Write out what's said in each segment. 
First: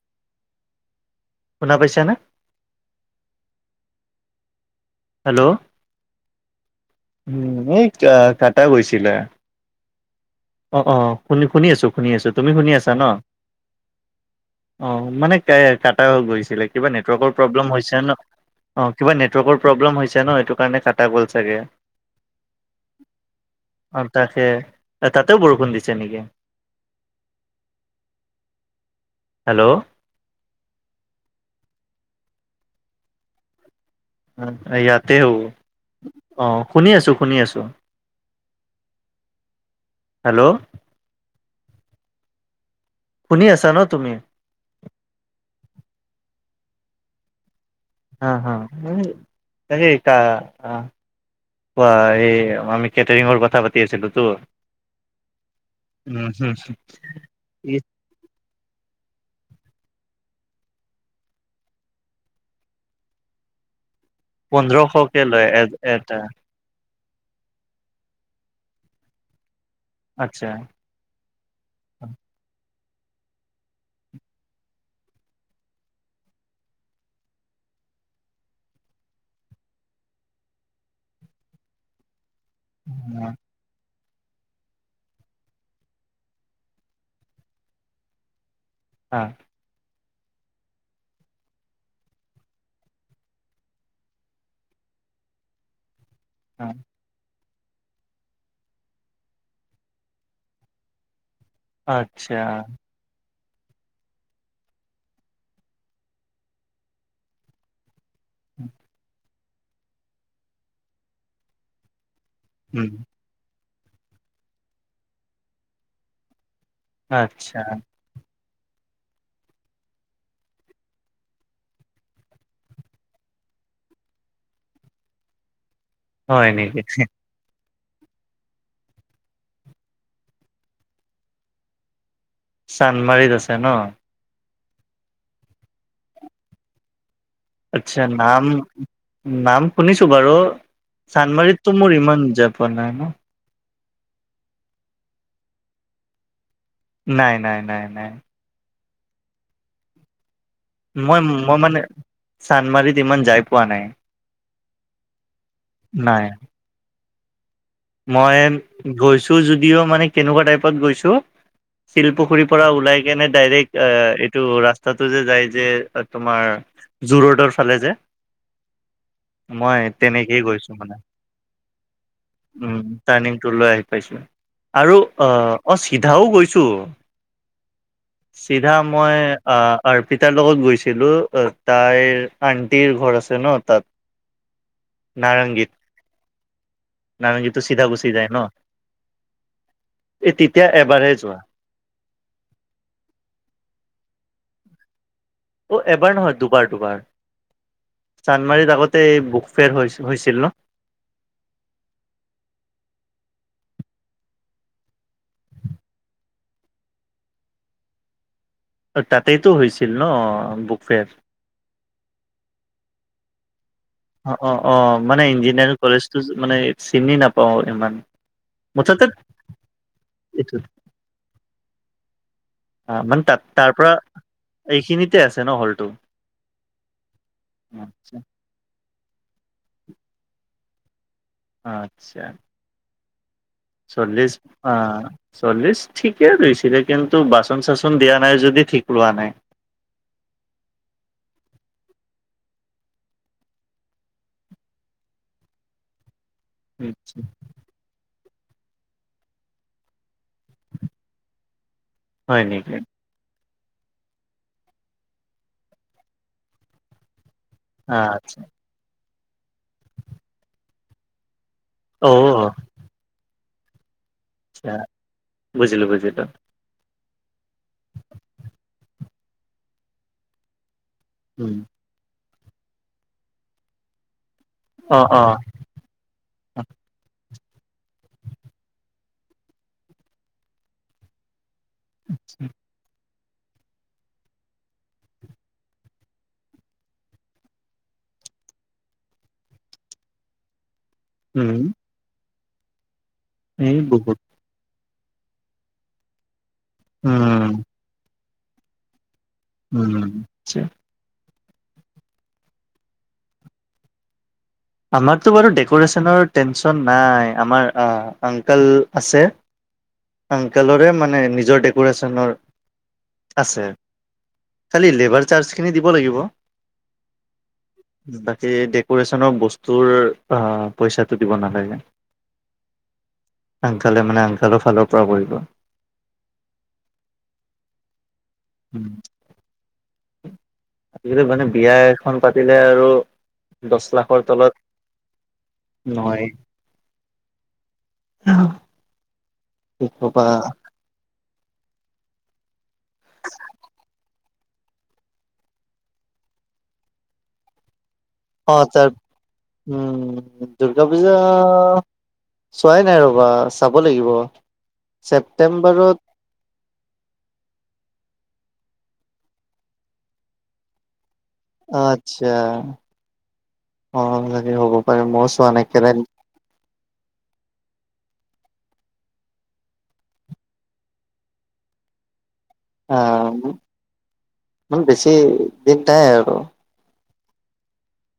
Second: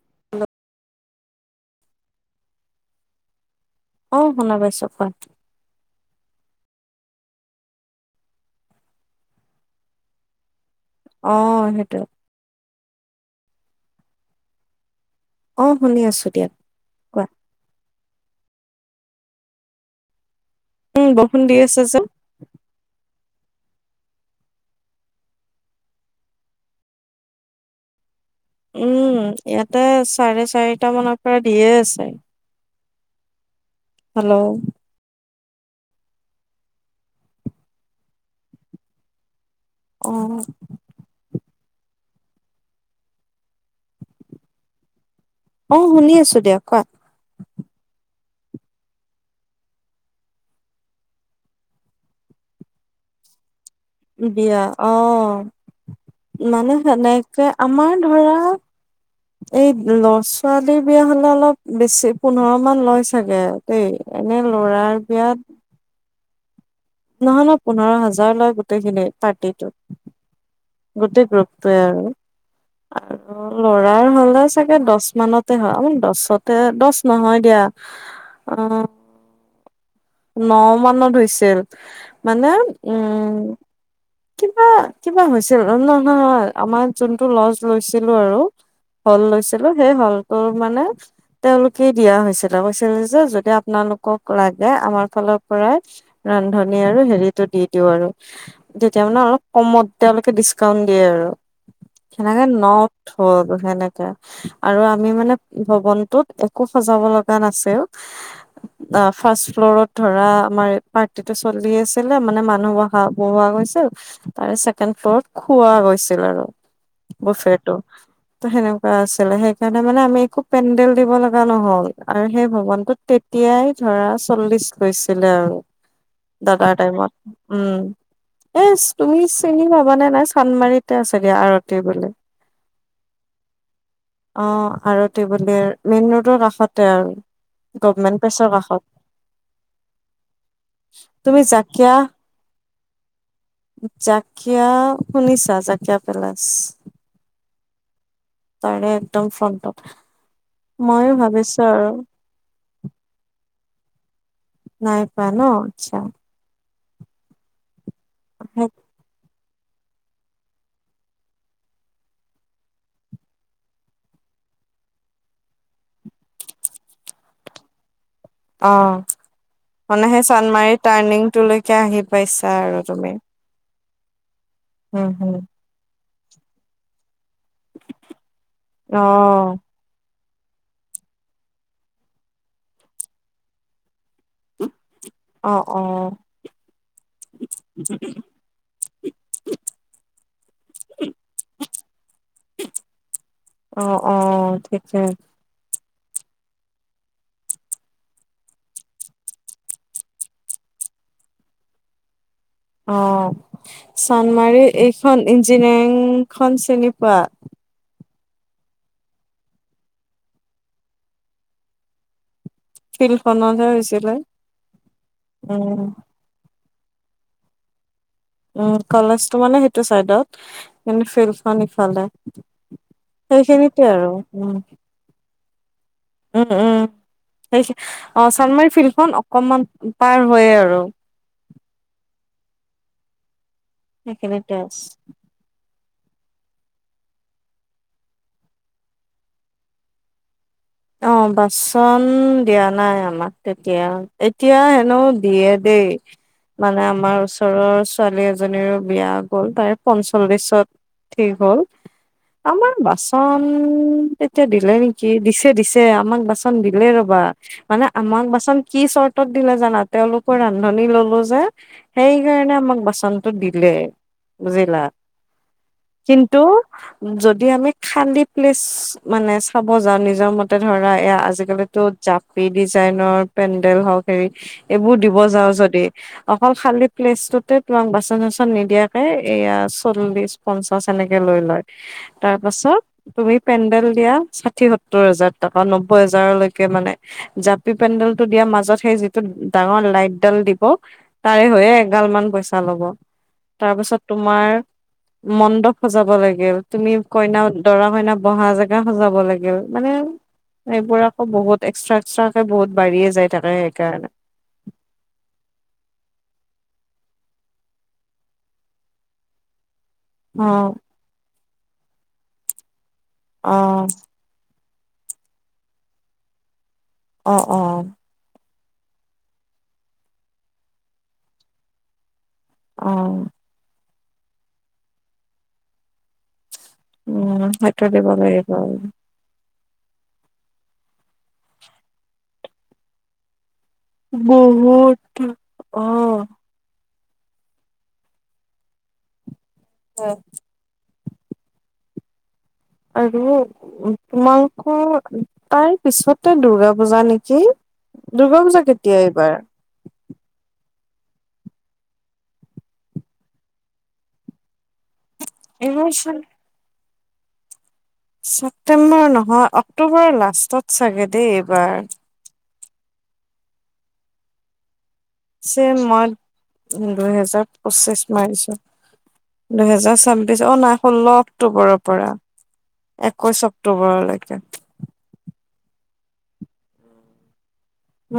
[unintelligible] শুনা পাইছানে? অ, শুনা পাইছো কোৱা। হেল্ল', উম, [unintelligible] কাটা গৈছিলে। অ', অ', শুনি -শুনি আছোঁ -শুনি আছোঁ তুমি শুনি আছা ন, অ, মানে তে অ শুনি কাটাওঁ আছো দিয়া গৈছিলে। কিবা কোৱা। নেটৱৰ্কৰ প্ৰব্লেম হৈছে ন' অ, কিবা নেটৱৰ্কৰ প্ৰব্লেম হৈছে ন' এইটো। সেইকাৰণে কাটা উম গ'ল বৰষুণ দি চাগে আছে যে। অহ, তাকে এ তাতেও বৰষুণ দিছে নেকি? উম, হেল্ল' ইয়াতে চাৰে চাৰিটা মানৰ পৰা দিয়ে আছে। হেল্ল'। অহ, ইয়াতেও অ, শুনি আছোঁ -শুনি আছোঁ। অ হেল্ল', শুনি আছা ন' তুমি? অ, শুনি আছো দিয়া কোৱা। হা- হা [unintelligible] কা - কা কোৱা এই আমি কেটাৰিঙৰ কথা পাত বিয়া অ, উম, মানে সেনেকে আমাৰ ধৰা এই ল' ছোৱালীৰ বিয়া হলে অলপ বেছি পোন্ধৰ মান লয় চাগে। তেই এনে ল'ৰাৰ পোন্ধৰশকে বিয়াত লয় এটা নহয় -নহয় পোন্ধৰ হাজাৰ লয় গোটেইখিনি পাৰ্টিটো। আচ্ছা। গোটেই গ্ৰুপটোৱে আৰু। [inaudible] আৰু ল'ৰাৰ হ'লে চাগে দছ মানতে হয় [unintelligible] দছতে দছ নহয় দিয়া। অ', ন' মানত হৈছিল মানে উম কিবা -কিবা হৈছিল [unintelligible] নহয় আমাৰ যোনটো লজ লৈছিলো আৰু অ হল লৈছিলোঁ সেই হলটোৰ মানে তেওঁলোকে দিয়া হৈছিলে কৈছিলে যে যদি আপোনালোকক লাগে আমাৰ ফালৰ পৰাই অ ৰান্ধনী আৰু হেৰিটো দি দিওঁ আৰু। তেতিয়া মানে অলপ কমত তেওঁলোকে ডিচকাউন্ট দিয়ে আৰু আচ্ছা সেনেকে ন হ'ল [unintelligible] সেনেকে আৰু আমি মানে ভৱনটোত একো সজাব লগা নাছিল অ, ফাৰ্ষ্ট ফ্লৰত ধৰা আমাৰ পাৰ্টিটো চলি আছিলে মানে মাত মানুহ উম মখা বহোৱা গৈছিল, তাৰে ছেকেণ্ড ফ্লত খোৱা গৈছিল আৰু। আচ্ছা বুফেটো। ত' সেনেকুৱা আছিলে সেইকাৰণে মানে আমি একো পেণ্ডেল দিব লগা নহল আৰু সেই ভৱনটোত তেতিয়াই ধৰা চল্লিশ হৈছিলে আৰু। হয় দৰাৰ নেকি টাইমত উম। এচ তুমি চিনি পাবানে নাই চান্দমাৰীতে আছেগে আৰতি বুলি। চানমাৰিত আছে ন? অ আৰতি বুলি মেইন ৰোডৰ কাষতে আও। আচ্ছা নাম নাম শুনিছোঁ বাৰু তুমি চান্দমাৰীতটো জাকিয়া মোৰ ইমান জাপ বনাই ন? জাকিয়া শুনিছা জাকিয়া পেলেচ? নাই- নাই- নাই - নাই তাৰে একদম ফ্ৰণ্টত মই মই মানে চান্দমাৰিত ইমান যাই পোৱা নাই। নাই পোৱা ন? আচ্ছা। নাই মই গৈছো যদিও মানে কেনেকুৱা টাইপত গৈছোঁ, শিলপুখুৰীৰ পৰা ওলাই কেনে ডাইৰেক্ট আহ এইটো ৰাস্তাটো যে যাই যে তোমাৰ- জোৰডৰ ফালে যে, অ', মই তেনেকেই গৈছো মানে লিঙলৈকে আহি পাইছ। উম টাৰ্ণিং টো লৈ আহি পাইছো আৰু উম, অ হম, অ চিধাও গৈছোঁ চিধা মই অ', আ অৰ্পিতাৰ লগত গৈছিলোঁ, তাইৰ আণ্টিৰ ঘৰ আছে ন তাত। অ অ নাৰংগীটো চিধা গুচি যায় ন? এই তেতিয়া এবাৰহে যোৱা। অ অ ঠিকে। অ' এবাৰ নহয় দুবাৰ দুবাৰ। চান্দমাৰিত আগতে এই বুক ফেয়াৰ হৈ হৈছিল ন? অ চানমাৰী এইখন ইঞ্জিনিয়াৰিং খন চিনি পোৱা? তাতেইতো হৈছিল ন বুক ফেয়াৰ? ফিল্দ খনতহে হৈছ অ অ অ মানে ইঞ্জিনিয়াৰিং কলেজটো মানে চিনি নাপাওঁ ইমান। উম মুঠতে কলেজটো মানে সেইটো চাইডত এইটো কিন্তু ফিল্ডখন ইফালে সেইখিনিতে আৰু উম টে আছে ন হলটো উম উম। সেই আচ্ছা। অ চানমাৰী ফিল্ডখন অকনমান পাৰ হৈয়ে আৰু। আচ্ছা চল্লিশ সেইখিনিতে আ আছে চল্লিছ ঠিকে ৰুইছিলে কিন্তু বাচন চাচন দিয়া নাই যদি ঠিক ৰোৱা নাই। অ বাচন দিয়া নাই আমাক তেতিয়া। এতিয়া এনেও দিয়ে দেই, মানে আমাৰ ওচৰৰ ছোৱালী এজনীৰো বিয়া গ'ল, তাই পঞ্চল্লিশত ঠিক হ'ল। হয় আমাৰ নেকি বাচন তেতিয়া দিলে নেকি দিছ। দিছে আমাক বাচন দিলে ৰবা, মানে আমাক আচ্ছা, বাচন কি চৰ্তত দিলে জানা তেওঁলোকৰ ৰান্ধনি ললো যে অ সেই কাৰণে আমাক বাচন টো দিলে আচ্ছা বুজিলা বুজিলো বুজিলো কিন্তু যদি আমি খান্দি প্লেচ মানে চাব যাওঁ নিজৰ মত তে ধৰা এ উম আজিকালিটো জাপি ডিজাইনৰ পেণ্ডেল হওক হেৰি এইবোৰ অ দিব অ যাওঁ যদি অকল খালী ফ্লেছটোতে তোমাক বাচন-চাচন নিদিয়াকে এয়া চল্লিছ পঞ্চাশ সেনেকে লৈ লয় তাৰপাছত তুমি পেণ্ডেল দিয়া ষাথি সত্তৰ হাজাৰ টকা নব্বৈ হাজাৰলৈকে মানে জাপি পেণ্ডেলটো দিয়াৰ মাজত সেই যিটো ডাঙৰ লাইটডাল দিব তাৰে উম হৈয়ে এগাল মান পইচা ল'ব এই তাৰপিছত বহুত তোমাৰ মণ্ডপ সজাব লাগিল, তুমি কইনা, উম দৰা-কইনা বহা জেগা সজাব লাগিল। মানে উম আচ্ছা। এইবোৰ আকৌ বহুত এক্সট্ৰা এক্সট্ৰাকে বহুত বাঢ়িয়ে যায় থাকে সেইকাৰণে আমাৰতো বাৰু ডেক'ৰেশ্যনৰ টেনশ্যন নাই আমাৰ অংকাল আছে অ আংকালৰে মানে নিজৰ ডেক'ৰেশ্যনৰ অ আছে। খালি লেবাৰ চাৰ্জখিনি দিব লাগিব। অ অ বাকী ডেকোৰেশ্যনৰ বস্তুৰ পইচাটো দিব নালাগে। অ আংকালে মানে আংকালৰ ফালৰ পৰাও কৰিব। উম সেইটো দিব লাগিব। উম, আজিকালি মানে বিয়া এখন পাতিলে আৰু দহ লাখৰ তলত বহুত অ নহয়েই। অ', কি ক'বা। আৰু তোমালোকৰ তাৰ পিছতে দুৰ্গাপূজা নেকি? অ দুৰ্গাপূজা তাৰ কেতিয়া এইবাৰ? উম, দুৰ্গাপূজা চোৱাই নাই ৰ'বা চাব লাগিব। ছেপ্টে [unintelligible] ছেপ্টেম্বৰ নহয়, অক্টোবৰৰ লাষ্টত চাগে দেই। এইবাৰ আচ্ছা, অ' হ'ব লাগে হ'ব পাৰে মই চে মই দুইহেজাৰ পঁচিশ মাৰিছোঁ দুহেজাৰ ছাব্বিশ অ' নাই ষোল্ল অক্টোবৰৰ পৰা একৈশ অক্টোবৰলৈকে। ইমান বেছি দিন নাই আৰু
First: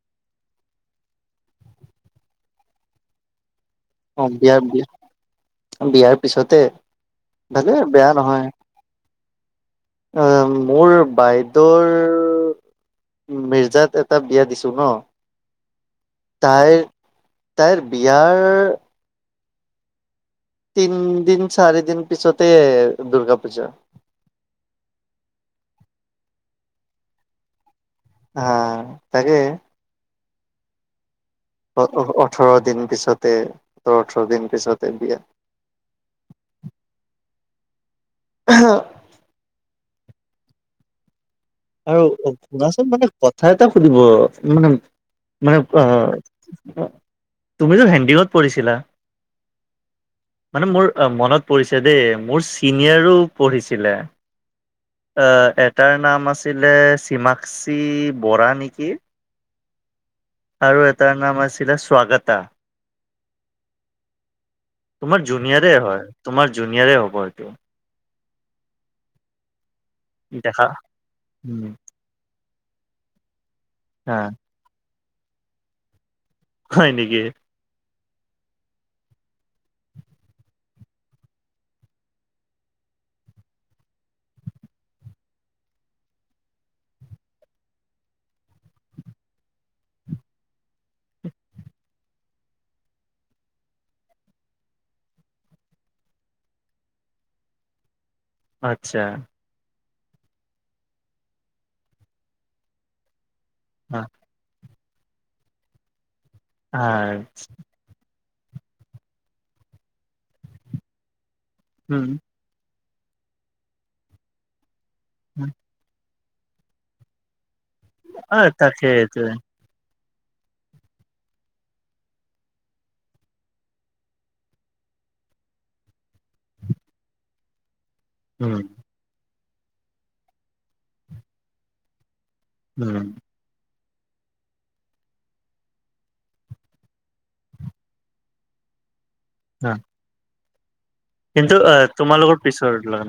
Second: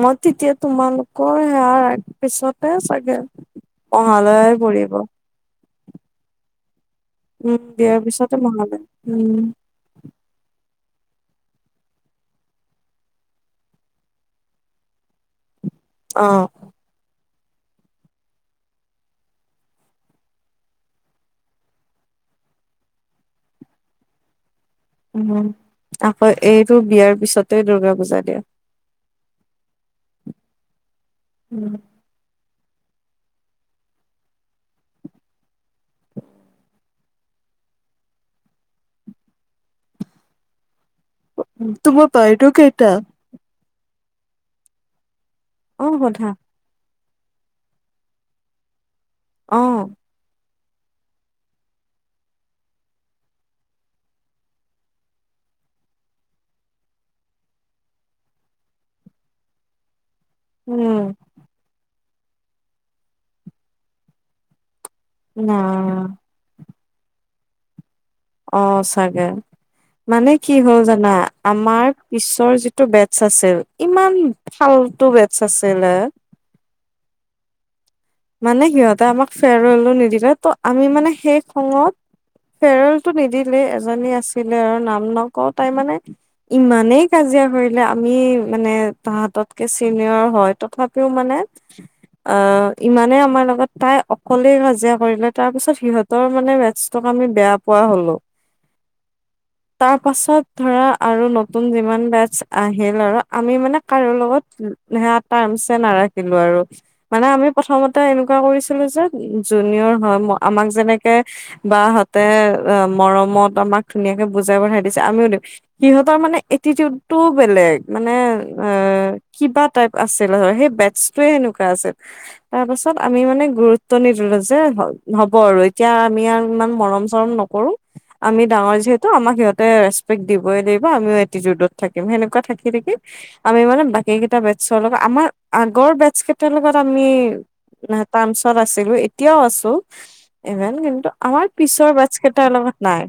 মই তেতিয়া তোমালোকৰ সেয়াৰ পিছতে চাগে অ' মহালয়াই পৰিব বিয়াৰ-বিয়াৰ পিছতে। উম, ভালে বিয়াৰ বেয়া পিছতে নহয় মহালয়া উম। অ' মোৰ বাইদেউৰ মিৰ্জাত এটা বিয়া দিছোঁ হা। অ'। তাইৰ-তাইৰ বিয়াৰ তিনিদিন, চাৰিদিন পিছতে দুৰ্গাপূজা। উম আকৌ এইৰো বিয়াৰ পিছতে দুৰ্গাপূজা। অ' তাকেই। অ'-অ' ওঠৰ দিন পিছতে সোতৰ-ওঠৰ দিন পিছতে বিয়া। [unintelligible] হা আৰু তোমাৰ অ' বাৰ্থডে শুনাচোন কেইটা মানে কথা এটা সুধিম অ' মানে-মানে অ সোধা অ' [unintelligible] তুমিতো হেন্দীকত পঢ়িছিলা? অ' মানে মোৰ মনত পৰিছে দেই মোৰ চিনিয়ৰো পঢ়িছিলে। অ' এটাৰ নাম আছি আছিলে চিমাক্ষী বৰা নেকি? আৰু উম এটাৰ নাম আছিলে স্বাগতা। তোমাৰ না জুনিয়ৰে হয় তোমাৰ জুনিয়ৰে হ'ব এইটো। অ' চাগে মানে কি দেখা হ'ল জানা উম, আমাৰ পিছৰ যিটো বেটছ আছিল ইমান আহ ফাল্টু বেটছ আছিলে। হয় নেকি। মানে সিহঁতে আমাক ফেৰৱেলো নিদিলে ত' আমি মানে সেই খঙত ফেৰৱেলটো নিদিলে এজনী আছিলে আৰু নাম নকওঁ তাই মানে ইমানেই কাজিয়া কৰিলে আমি মানে তাহাতকে চিনিয়ৰ হয় তথাপি কেও মানে আ ইমানে আমাৰ লগত তাই অকলেই কাজিয়া কৰিলে, তাৰ পিছত সিহঁতৰ মানে মেটছটোক আমি বেয়া পোৱা হ'লোঁ। আচ্ছা। তাৰ পাছত ধৰা আৰু নতুন যিমান বেচ আহিল আৰু আমি মানে হা কাৰো লগত, সেয়া তানচে নাৰাখিলো আৰু আৰ মানে আমি প্ৰথমতে এনেকুৱা কৰিছিলোঁ যে, জুনিয়ৰ হয় আমাক যেনেকে বা উম, হতে অ মৰমত আমাক ধুনীয়াকে বুজাই পঠাই দিছে আমিও দিওঁ, সিহঁতৰ মানে এটিটিডটো বেলেগ, মানে আহ অ তাকেইটো কিবা টাইপ আছিল হয়, সেই বেটছ তোয়ে সেনেকুৱা আছিল। তাৰ পাছত আমি মানে গুৰুত্ব নিদিলোঁ যে, হ'ব আৰু এতিয়া আমি আৰু ইমান মৰম-চৰম ন নকৰোঁ। আমি উম, ডাঙৰ যিহেতু, আমাক সিহঁতে ৰেচপেক দিবই লাগিব, আমিও এটিটিউত থাকিম। সেনেকুৱা থাক থাকি থাকি, উম, আমি মানে বাকী কেইটা বেটছৰ লগত আমাৰ আগৰ বেটছ কেইটাৰ লগত আমি ন তানছত আছিলোঁ, এতিয়াও আছোঁ, আহ ইভেন কিন্তু আমাৰ আহ পিছৰ বেটছ তোমালোকৰ কেইটাৰ পিছৰ লগত নাই, লগ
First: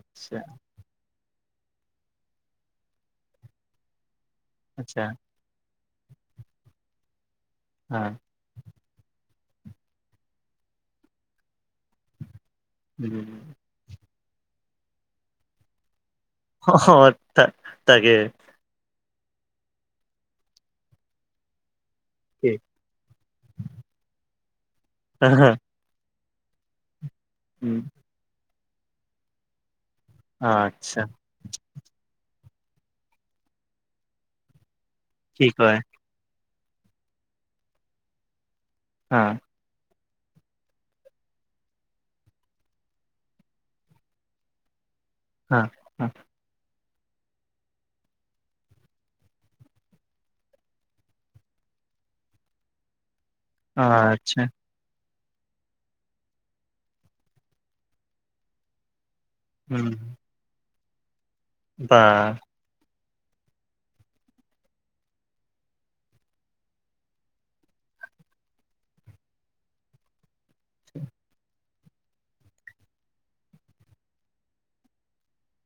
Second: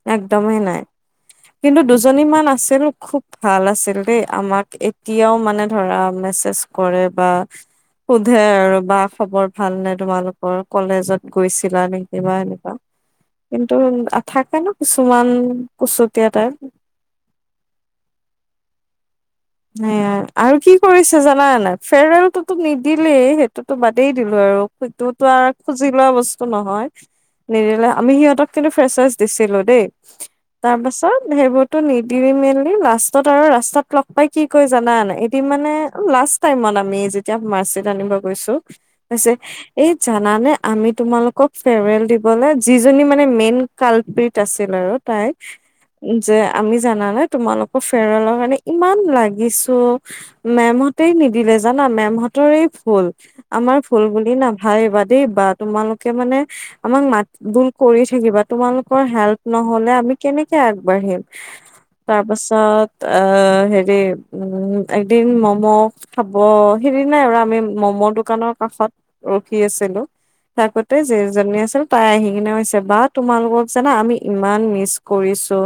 আচ্ছা, একদমেই নাই। কিন্তু দুজনী মান আছিল খুব ভাল আছিল দেই আমাক আচ্ছা এতিয়াও মানে ধৰা মেছেজ কৰে বা আহ সোধে আৰু বা খবৰ ভাল নে তোমালোকৰ? কলেজত গৈছিলা নেকিবা এনেকুৱা। উম। কিন্তু থাকে ন কিছুমান কুচুতীয়া টাইপ। হঁ তা তাকে। সেয়াই আৰু কি কৰিছে জানা নাই? কি ফেৰৱেলততো নি দিলেই, সেইটোতো বাদেই দিলো আৰু সেইটোতো আৰু খুজি লোৱা বস্তু নহয়। উম, নিদিলে আমি সিহঁতক কিন্তু ফ্ৰেচাছ দিছিলো দেই। তাৰ আচ্ছা পাছত সেইবোৰতো নিদি মেলি লাষ্টত আৰু ৰাস্তাত লগ পাই কি ক জানা নাই? এটি কি মানে কয় লাষ্ট টাইমত আমি যেতিয়া মা'ৰ্চিত আনিব গৈছো। হৈছে অ' এই জানানে আমি তোমালোকক ফেৰৱেল দিবলৈ যিজনী মানে মেইন কাল্পট আছিল আৰু তাই অ' অ' যে, আমি জানানে তোমালোকৰ ফেৰৱেলৰ কাৰণে ইমান লাগিছোঁ, মেমহঁতেই নিদিলে জানা মেমহতৰে ভুল। আমাৰ ফুল বুলি আচ্ছা না ভাইবা দেই বা। তোমালোকে মানে আমাক মাত-বোল কৰি থাকিবা, তোমালোকৰ হেল্প নহ'লে উম, আমি কেনেকে আগবাঢ়িম, বা তাৰ পাছত অ হেৰি উ এদিন মম' খাব সেইদিনাই আৰু আমি মম' দোকানৰ কাষত ৰখি আছিলোঁ। থাকোতে যিজনী আছিল তাই আহি কিনে কৈছে বা তোমালোকক জানা আমি ইমান মিচ কৰিছোঁ।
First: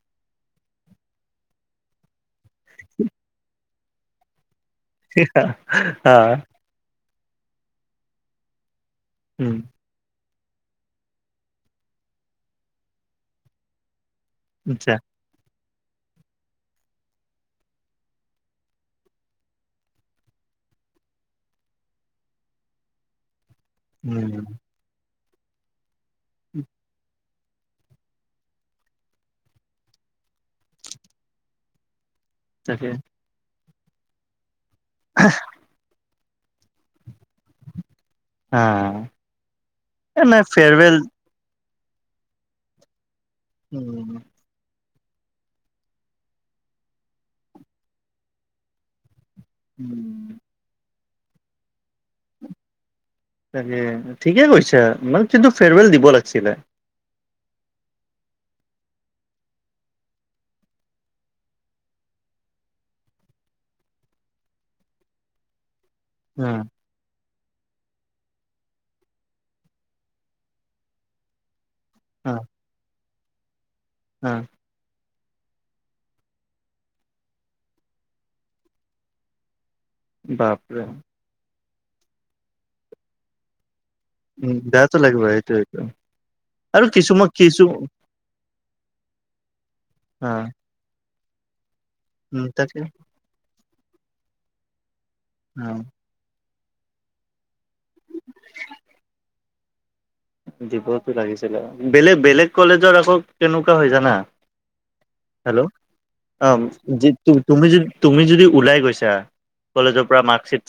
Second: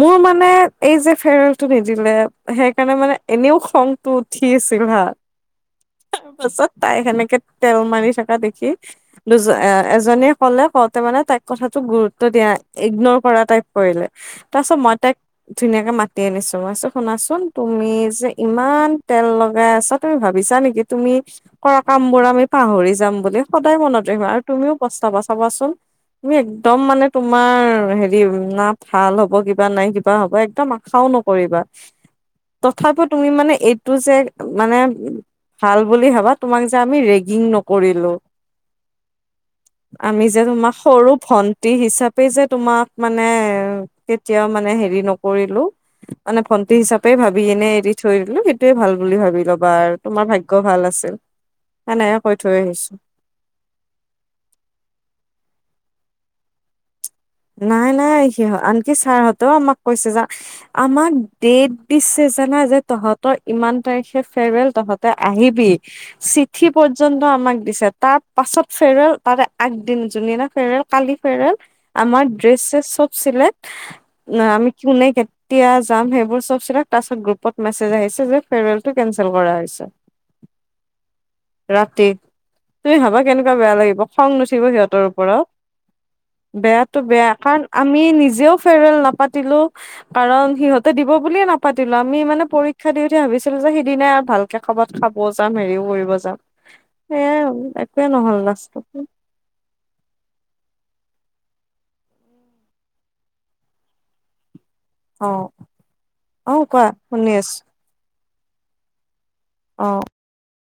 মোৰ মানে এই যে ফেৰেল টো নিদিলে, সেইকাৰণে মানে এনেও খং টো উঠি আছিল হা, অ' তাৰপাছত তাইক সেনেকে তেল মাৰি থকা দেখি দুজ উম, এজনীয়ে ক'লে কওঁতে মানে তাইক কথাতোক গুৰুত্ব দিয়া ইগনৰ কৰা টাইপ কৰিলে। তাৰপাছত আচ্ছা মই তাক ধুনীয়াকে মা তি আনিছোঁ মই চ, শুনাচোন তুমি যে ইমান তেল লগাই আছা তুমি ভাবিছা নেকি তুমি কৰা কাম বোৰ আমি পাহৰি যাম বুলি। সদায় মনত ৰাখিবা আৰু উম, তুমিও পস্তাবা চাবাচোন। তুমি একদম মানে তোমাৰ হেৰি না ভাল হ'ব, কিবা নাই কিবা হ'ব একদম খাও নকৰিবা। তাকে তথাপিও তুমি মানে এইটো যে মানে হ- [unintelligible] ভাল বুলি ভাবা তোমাক যে আমি ৰেগিং নকৰিলো। অ' আমি নাই যে তোমাক ফেয়াৰৱেল সৰু ভন- টি হিচাপে যে তোমাক মানে উম, কেতিয়াও মানে হেৰি নকৰিলো। মানে ভণ্টি হিচাপে ভাবি এনে এৰি থৈ দিলো সেইটোয়ে ভাল বুলি ভাবি ল'বা আৰু তোমাৰ উম। ভা- ক ভাল আছিল। সেনেহে কৈ থৈ আহিছো। তাকে ঠিকে কৈছা। মানে কিন্তু ফেৰৱেল দিব লাগিছিলে। নাই-নাই সিহঁ আনকি ছাৰ হঁতেও আমাক কৈছে যে, আমাক দেট দিছে জানা যে তহঁতৰ ইমান তাৰিখে ফেৰৱেল তহঁতে আহিবি। উম, চিঠি প- ৰ যোনটো আমাক দিছে তাৰ পাছত ফেৰৱেল তাৰে আগদিন যোন দিনা ফেৰৱেল কালি ফেৰৱেল- আমাৰ উম, ড্ৰেচ চেচ চব চিলেক্ট উম, ন আমি কোনে- এতিয়া যাম হে এইবোৰ চব চিলেক্ট তাৰ পাছত গ্ৰুপত মেচেজ আহিছে যে ফেৰৱেলটো কেঞ্চেল কৰা হৈছে। বাপৰে। ৰাতি তুমি ভাবা কেনেকোৱা বেয়া লাগিব খং নুঠিব সিহঁতৰ ওপৰত সেইটোৱে বেয়াতো বেয়া কাৰণ আমি নিজেও ফেৰৱেল নাপাতিলো অ কাৰণ সিহঁ তে দিব বুলিয়ে নাপাতিলো আমি মানে উম তাকে পৰীক্ষা দি উঠি ভাবিছিলো যে সেইদিনা ভাল- কে কবাত খাবও যাম অ হেৰিও কৰিব যাম সেইয়াই হ'ল একোৱে নহল লাষ্টত। দিবতো লাগিছিলে বেলেগ বেলেগ কলেজত আকৌ কেনেকোৱা হয় জানা- অ হেল্ল' অ কোৱা যি শুনি আছো তুমি যোন- তুমি যদি ওলাই গৈছা অ কলেজৰ পৰা মাৰ্কশ্বিট